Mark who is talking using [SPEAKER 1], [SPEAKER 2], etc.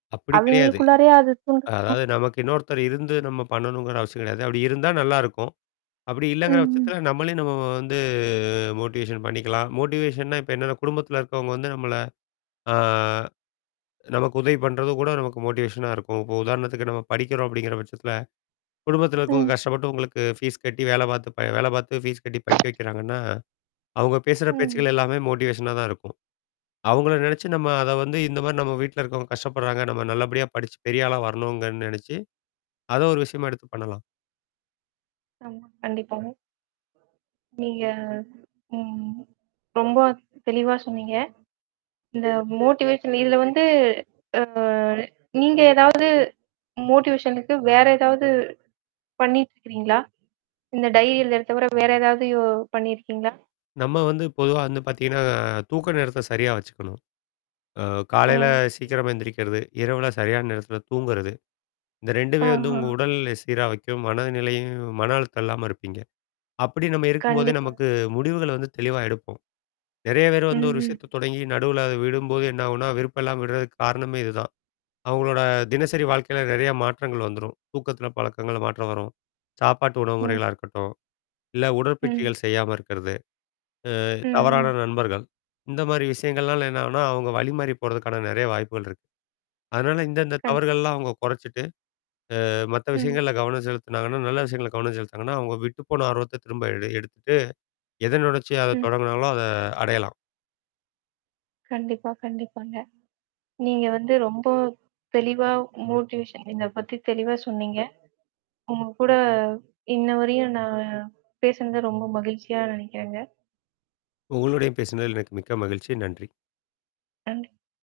[SPEAKER 1] அப்படி கிடையாது.
[SPEAKER 2] அவைங்களுக்குள்ளாரயே அது தூண்டு
[SPEAKER 1] அ
[SPEAKER 2] அ
[SPEAKER 1] அதாவது, நமக்கு இன்னொருத்தர் இருந்து நம்ம பண்ணணுங்கிற அவசியம் கெடையாது. அப்படி இருந்தா நல்லாயிருக்கும்! அப்படி
[SPEAKER 2] ம்
[SPEAKER 1] இல்லைங்கிற
[SPEAKER 2] ம்.
[SPEAKER 1] பட்சத்தில, நம்மளே நம்ம வ வந்து மோட்டிவேஷன் பண்ணிக்கலாம். மோட்டிவேஷன்னா இப்ப என்ன? குடும்பத்தில இருக்கிறவங்க வந்து நம்மளை, அ நமக்கு உதவி பண்ணுறதும் கூட நமக்கு மோட்டிவேஷனா இருக்கும். இப்ப உதாரணத்துக்கு, நம்ம படிக்கிறோம் அப்படீங்கிற பட்சத்தில, குடும்பத்தில இருக்கவங்க
[SPEAKER 2] ம்.
[SPEAKER 1] கஷ்டப்பட்டு உங்களுக்கு ஃபீஸ் கட்டி, வேலை பாத்து ப வேலை பாத்து, ஃபீஸ் கட்டி படிக்க வைக்கிறாங்கன்னா, அவுங்க பேசுற
[SPEAKER 2] ம்.
[SPEAKER 1] பேச்சுக்கள் எல்லாமே மோட்டிவேஷனா தான் இருக்கும். அவுங்கள நெனச்சு நம்ம அத வந்து இந்த மாரி நம்ம வீட்ல இருக்கவங்க கஷ்டப்படுறாங்க, நம்ம நல்லபடியா படிச்சு, பெரிய ஆளா வரணுங்கன்னு நெனைச்சு, அதை ஒரு விஷயமா எடுத்து பண்ணலாம்
[SPEAKER 2] ஆமா. கண்டிப்பாங்க. நீங்க ம் ரொம்ப தெளிவா சொன்னீங்க. இந்த மோட்டிவேஷன் இதில வந்து அ நீங்க ஏதாவது மோட்டிவேஷனுக்கு வேற ஏதாவது பண்ணீட்டு இருக்கிறீங்களா? இந்த டைரி எழுதுறத தவிர வேற ஏதாவது யோ பண்ணீயிருக்கீங்களா?
[SPEAKER 1] நம்ம வந்து பொதுவா வந்து பாத்தீங்கன்னா, தூக்க நேரத்தை சரியா வச்சுக்கணும். அ
[SPEAKER 2] ஓ!
[SPEAKER 1] காலையில
[SPEAKER 2] சரி
[SPEAKER 1] சீக்கிரமா
[SPEAKER 2] சிறப்பு
[SPEAKER 1] எந்திரிக்கிறது, இரவில சரியான நேரத்தில தூங்குறது. இந்த 2மே வந்து
[SPEAKER 2] ஆஹா.
[SPEAKER 1] உங்க உடல் நிலைய சீரா வைக்கும், மனநிலையும் மன அழுத்தம் இல்லாம இருப்பீங்க. அப்படி நம்ம இருக்கும்போதே,
[SPEAKER 2] கண்டிப்பா.
[SPEAKER 1] நமக்கு முடிவுகளை வந்து தெளிவா எடுப்போம். நெறையா பேர் வந்து ஒரு
[SPEAKER 2] ம்ஹ்ம்.
[SPEAKER 1] விஷயத்தை தொடங்கி, நடுவுல அதை விடும்போது என்னாகும்ன்னா? விருப்பம் இல்லாம விடுறதுக்கு காரணமே இதுதான். அவுங்களோட தினசரி வாழ்க்கையில நெறையா மாற்றங்கள் வந்துரும். தூக்கத்தில பழக்கங்கள்ல மாற்றம் வரும். சாப்பாட்டு உணவுமுறைகளா
[SPEAKER 2] ம்.
[SPEAKER 1] இருக்கட்டும், இல்லை
[SPEAKER 2] ம்.
[SPEAKER 1] உடற்பயிற்சிகள் செய்யாம இருக்கறது. அ
[SPEAKER 2] ம் ம்.
[SPEAKER 1] தவறான நண்பர்கள், இந்த மாதிரி விஷயங்கள்னால என்னாகும்ன்னா, அவுங்க வழி மாறி போறதுக்கான நெறையா வாய்ப்புகள் இருக்கு. அதனால இந்த இந்த
[SPEAKER 2] கண்டிப்பா.
[SPEAKER 1] தவறுகள்லாம் அவங்க கொறைச்சிட்டு, அ மத்த
[SPEAKER 2] ம்.
[SPEAKER 1] விஷயங்கள்ல கவனம் செலுத்துனாங்கன்னா நல்ல விஷயங்கள்ல கவனம் செலுத்துனாங்கன்னா, அவுங்க விட்டு போன ஆர்வத்த திரும்ப எடு எடுத்துட்டு, எத நெனச்சு அத
[SPEAKER 2] ம்.
[SPEAKER 1] தொடங்குனாங்களோ அத அடையலாம்.
[SPEAKER 2] கண்டிப்பா, கண்டிப்பாங்க. நீங்க வந்து ரொம்ப தெளிவா மோட்டிவேஷன் இத பத்தி தெளிவா சொன்னீங்க. உங்க கூட, இன்னவரையும் நான் பேசுனது ரொம்ப மகிழ்ச்சியா நெனைக்கிறேங்க.
[SPEAKER 1] உங்களோடயும் பேசினதில எனக்கு மிக்க மகிழ்ச்சி. நன்றி.
[SPEAKER 2] நன்றி.